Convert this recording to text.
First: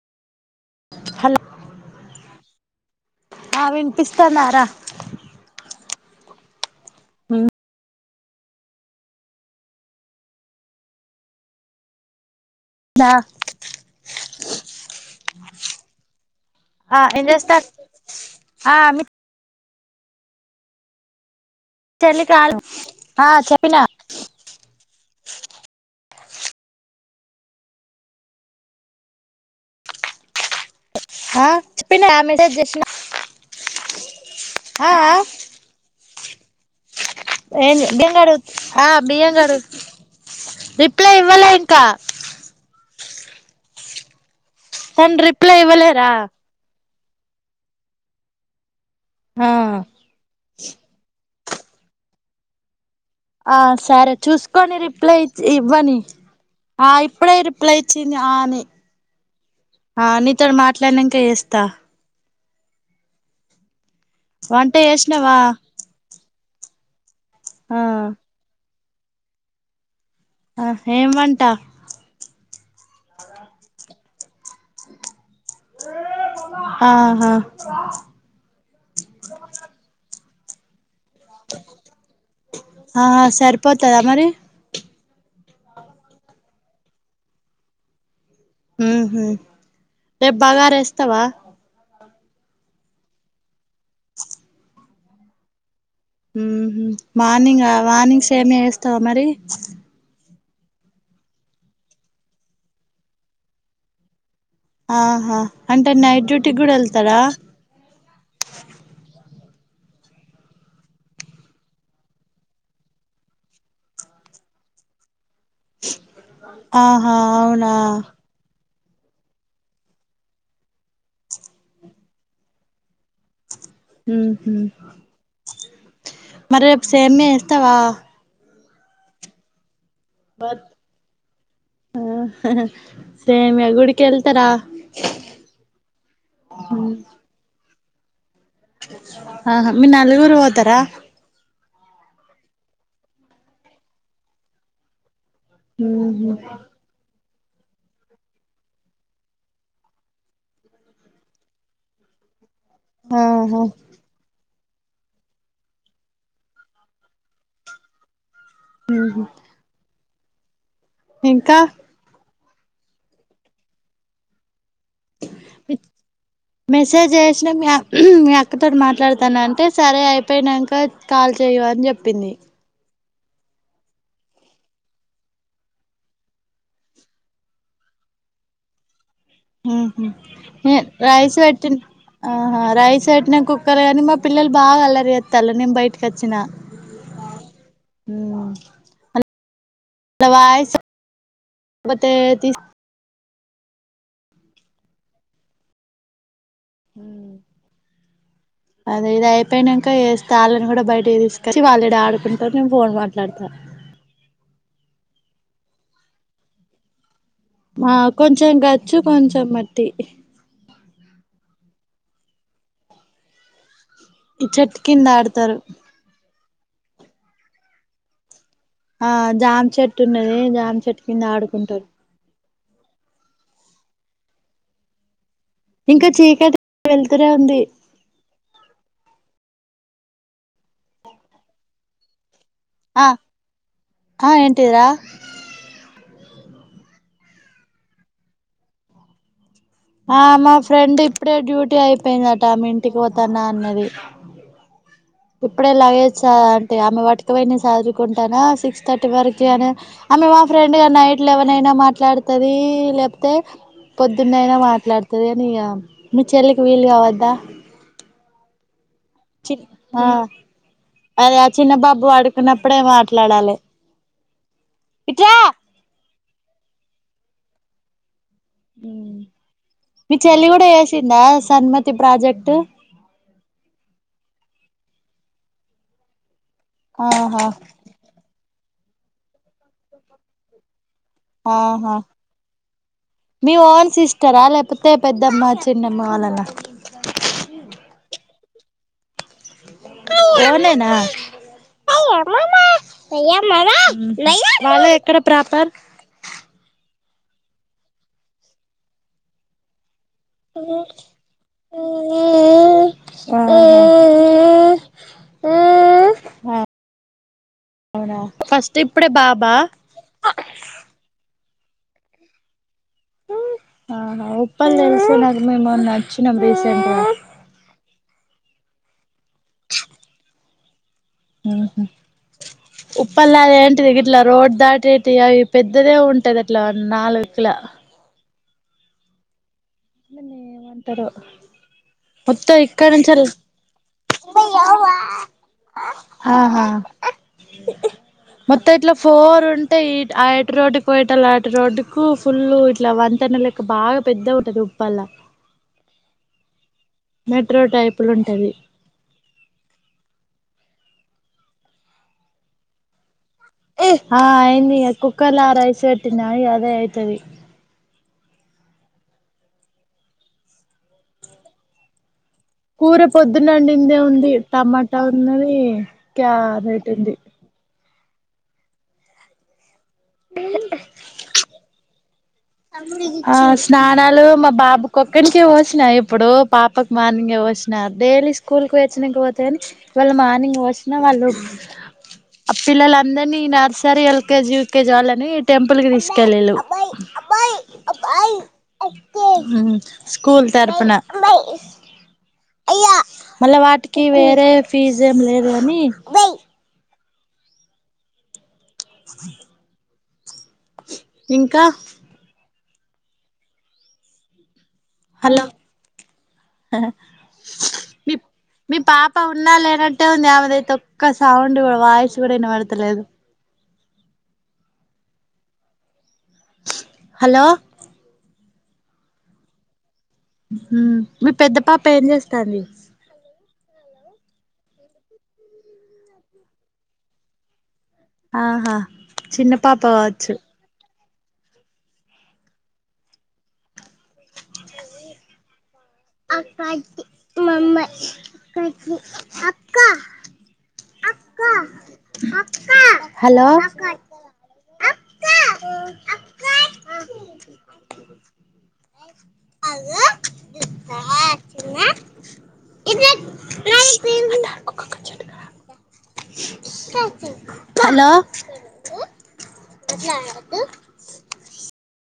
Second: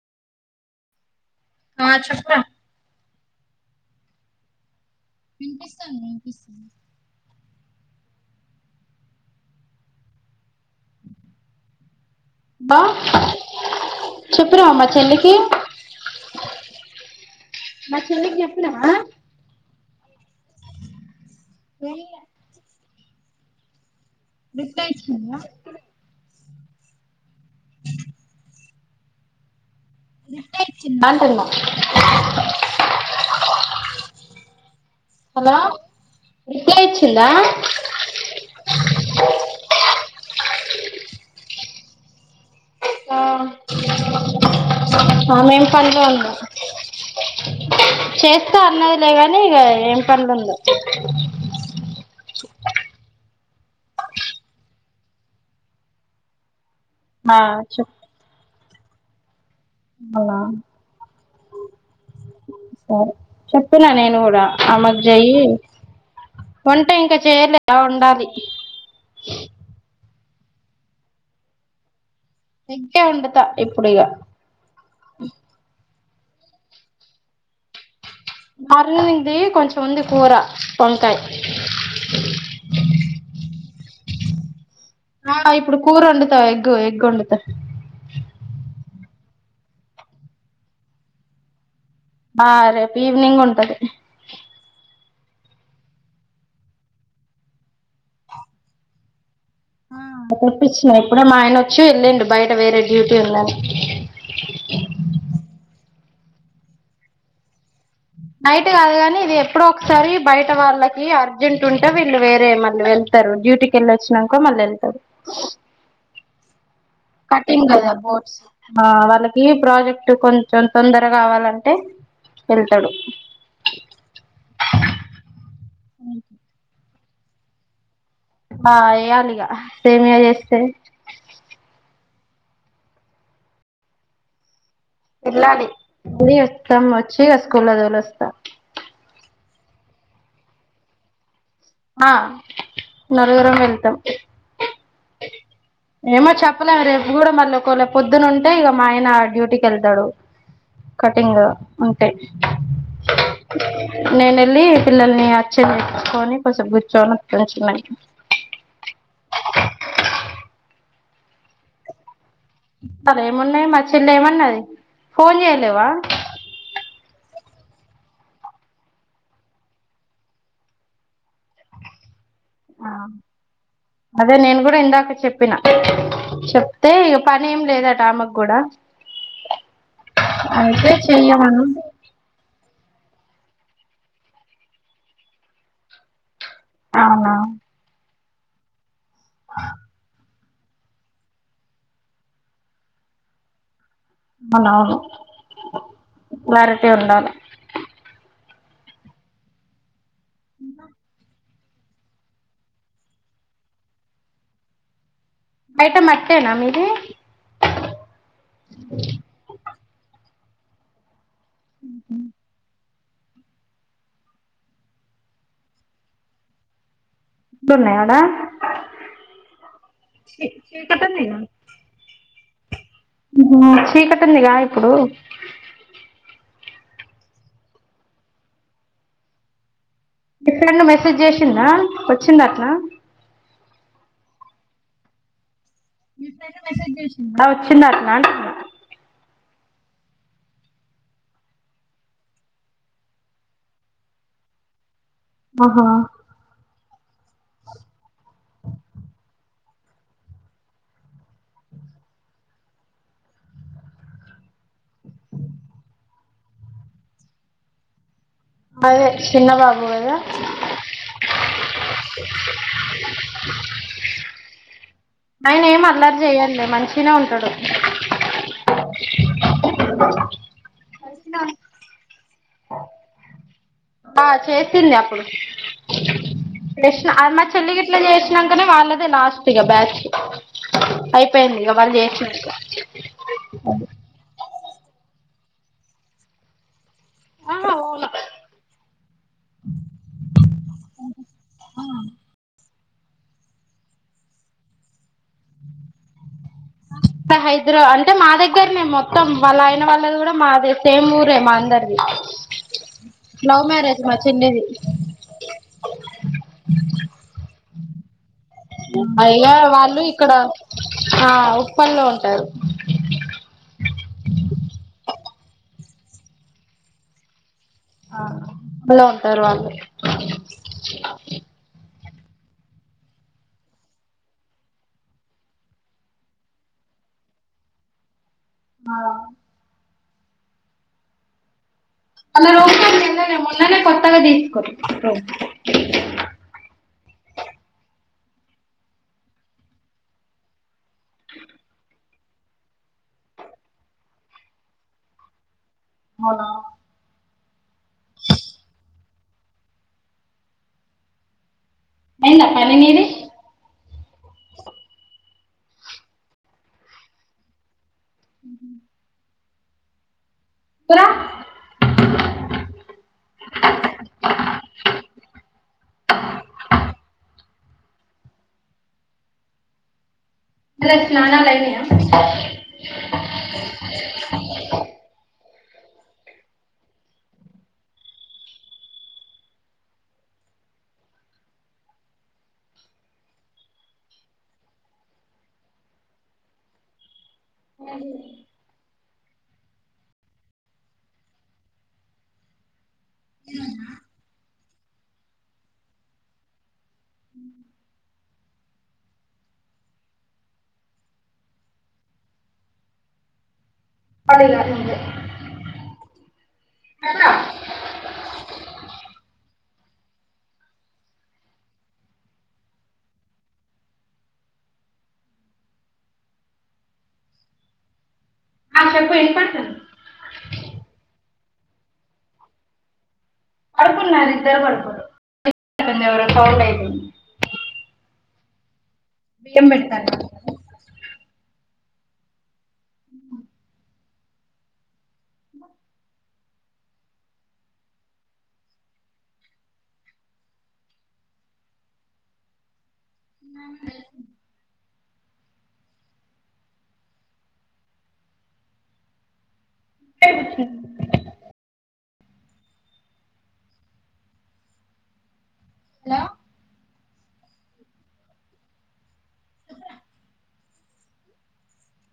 Hello కావా చెప్ప ఆ వినిపిస్తందరా వినిపిస్తాను వినిపిస్తాను బా దా చెప్పినావా మా చెల్లికి ఆ ఏం చేస్తారు మా చెల్లికి ఆ చెప్పిన్నవా మీ చేలి కాల్ ఆ చెప్పిన బిట్టా ఇచ్చింద యా ఆ చెప్పిన ఆమె డిలిట్ చేషిన ఆ హలో రిప్లై ఇచ్చిందా ఏంద బియ్యం అడుగు అ బియ్యం కడుగుతు రిప్లై ఇవ్వాల ఇంకా ఆ తను ఆ రిప్లై మేం పనిలో ఇవ్వలేరా ఉందో చేస్తా అన్నది లే కాని ఆ ఇక ఏం పన్లో ఉందో ఆ సరే చూసుకొని రిప్లై ఇవ్వని ఆ ఇప్పుడే రిప్లై ఇచ్చింది ఆనే ఆ అవునా నీతోడు మాట్లాడ్ నాకే ఇస్తా సరే చెప్ చెప్పినా నేను కూడా వంట ఆ మజ్యాయి చేసినవా వంటా ఇంకా చేలే అ ఆ ఉండాలి ఆ ఏమ్ వంటా ఇప్పుడే ఉండుతా ఇప్పుడు ఇగా అ ఆహా అరునది కొంచెం వుంది పోరా పంకాయ్ ఆ సరిపోతదా మరి ఆ ఇప్పుడు కూర వండుతా ఎక్కువ ఎక్కువ వండుతా ఉహుమ్ రేపు బాగార్ ఎస్తావా ఆ రేపు ఈవనింగ్ ఉంటది ఉహుమ్ మార్నింగ్ మార్నింగ్ సేమియా ఎస్తావా మరి ప్రపోజ్ చూపిచినయి ఇప్పుడ మా ఆయన వచ్చి వెళ్ళిండు బయట వేరే డ్యూటీ ఉందని ఆహా అంట టే నైట్ డ్యూటీ కూడా వెళ్తారా నైట్ కాదు కాని ఇది ఎప్పుడో ఒకసారి బయట వాళ్ళకి అర్జెంట్ ఉంటే వీళ్ళు వేరే మళ్ళీ వెళ్తారు డ్యూటీకి వెళ్ళొ వచ్చినాకో మళ్ళీ వెళ్తారు ఆహా కటింగ్ అవునా కదా బోట్స్ ఆ వాళ్ళకి ప్రాజెక్ట్ కొంచెం తొందర కావాలంటే వెళ్తాడు మ్మ్ హ్మ్ మరి సేమియా చేస్తావా ఆ వేయాలిగా సేమియ చేస్తే ఆ సేమియా గుడికి వెళ్తారా వెళ్ళాలి వచ్చి స్కూల్ది వెళ్ళి వాస్త ఆహ మీ నలుగురు పోతర ఆ నలుగురం వెళ్తాం ఏమో ఉహు చెప్పలేం అ కూడా మళ్ళీ ఒకవేళ పొద్దున ఉంటే ఇక మా ఆయన డ్యూటీకి వెళ్తాడు కటింగ్ ఉంటే ఆహా నేనే ళ్ పిల్లల్ని అచ్చర్ుకొని స బున్న కొంచి మ్మ్ హ్మ్ ఇంకా సలు ఏమున్నాయి మా చెల్లి ఏమన్నది ఫోన్ చేయలేవా మెసేజ్ చేసినా మీ మీ అక్కతోటి మాట్లాడతాను అంటే సరే అయిపోయినాక కాల్ చేయ అని చెప్పింది ఆ అదే నేను కూడా ఇందాక చెప్పిన చెప్తే ఇక పని ఏం లేదట ఆమకు కూడా అయితే రైస్ చెయ్యమను వటి ఆహై చట్ని కుక్కర్ కాని మా పిల్లలు బాగా అలరి చేస్తారు నేను బయటకి వచ్చినా అవునా మ్మ్ దవాయితే తీ అవునవునును క్లాారిటీ ఉండాలి అదే ఇది అయిపోయినాక తాళని కూడా బయట తీస్తారు క వాళ్ళెడ ఆడుకుంటారు నేను ఫోన్ మాట్లాడతా బయట అట్టేనా మీది ఆ కొంచెం గచ్చు కొంచెం మట్టి మ్మ్ హ్మ్ ఈ చెట్టు కింద ఆడతారు గుడ్లు ఉన్నాయా ఆడ ఆ జామి చెట్టు ఉన్నది జామి చెట్టు చీకటి కింద ఉందిగా ఆడుకుంటారు చీకటి ఉందిగా ఇప్పుడు ఇంకా చీకటి వెలుతురే ఉంది ఇప్పుడన్నా మెసేజ్ చేసింద వచ్చిందా అన్న ఆ ఆ ఏంటిరా ఆ వచ్చింది అన్న అంటున్న ఆ మా ఫ్రెండ్ ఇప్పుడే డ్యూటీ అయిపోయిందట ఆమె ఇంటికి పోతన్నా అన్నది ఇప్పుడే ఆహా ఇలాగే చ అంటే ఆమె వటుకపోయినా చదురుకుంటానా సిక్స్ థర్టీ వరకు అని ఆమె మా ఫ్రెండ్ గ నైట్ లెవెన్ అయినా మాట్లాడుతది లేపోతే పొద్దున్న అయినా మాట్లాడుతది అని ఇక మీ చెల్లికి వీలు కావద్దా అదే చిన్న చి బాబు ఆ కదా అదే ఆ చిన్న బాబు ఆడుకున్నప్పుడే మాట్లాడాలి ఆయన ఏం అట్లా అటు చేయడు మంచి తినే ఉంటాడు మీ చెల్లి కూడా చేసిందా సన్మతి ప్రాజెక్ట్ ఆ చేసింది అప్పుడు చేసినా మా ఆహా చెల్లి గీట్ల చే నంకనే వాళ్ళదే లాస్ట్ ఇగ బ్యాచ్ అయిపోయింది ఇగ వాళ్ళు చేసినంక మీ ఓన్ సిస్టరా లేక పోతే పెద్దమ్మ చిన్నమ్మ వాలన ఆహా ఓన్ ఓనే నా వాళ్ళా ఎక్కడ ప్రాపర్ హైదరాబద్ అంటే మా దగ్గరనే మొత్తం వాళ్ళ ఆయన వాళ్ళ అది కూడా మాదే సేమ్ ఊరే మా అందరిది ఆహా లవ్ మ్యారేజ్ మా చెల్లిది అవునా ఫస్ట్ ఇప్పుడే అయ్యా బాబా వాళ్ళు ఇక్కడ ఆ పనిలో ఉంటారు ఆ ఉప్పల్ తెలుసు నాకు మేము మొన్న వచ్చినం రీసెంట్ గా హలో తరువాత హ్మ్ ఉప్పల్లాది ఏంటిది ఇట్లా రోడ్డు దాటేటి అవి పెద్దదే ఉంటది అట్లా నాలుగు వైపులా ఆ [inaudible] అ ఇక్కడ నుంచి [unintelligible] మొన్ననే కొత్తగా తీసుకో రో ఆహా మొత్తం ఇట్లా ఫోర్ ఉంటేయి అటు రోడు పోయిట లాట రోడ్కు ఫుల్లు ఇట్లా వంతెన లెక్క బాగా పెద్దగుంటది. పల అవు మెట్రో టైపులుంటవి అయిందా పని నీది ఆ అయిందిగ కుక్కర్ల రైస్ పెట్టినా ఇగ అదే అయితది. కురా కూర పొద్దున వండిందే ఉంది. టమాటా ఉన్నది క్యారేట్ ఉంది. పిల్లల స్నానాలైనయా ఆ స్నానాలు మా బాబు కొక్కనికే పో న ఇప్పుడు పాపక్ మార్నింగే పోసిన డైలీ స్కూల్కు పోయి వచ్చినంక పోత్త గని ఇవాళ మార్నింగ్ పోసిన వాళ్ళు పిల్లలందర్నీ నర్సరీ, ఎల్కేజీ, యూకేజీ వాళ్ళని టెంపుల్కి తీస్కెళ్లిన్లు. స్కూల్ తర్పున మళ్ళ వాటికి వేరే ఫీజ్ ఏం లేదు గని అ ఇంకా పడల హలో మీ మీ పాప ఉన్నా లేరం ట్టే ఉంది ఆమెదయితే ఒక్క సౌండ్ వాయిస్ గుడా ఇనబడ్తలేదు. హలో ఆ చెప్పు ఏం పైసలు మీ పెద్ద పాప ఏం చేస్తాంది. పడుకున్నార్ ఇద్దరు పడుకున్రు ఆహా చిన్న పాప కావచ్చు. [inaudible] [inaudible] అక్కాకి మామ్మా అక్కకి అక్క అక్క అక్క హలో [unintelligible] అదే [unintelligible] ఇ ఒ హలో హలో ఎట్తే [unintelligible]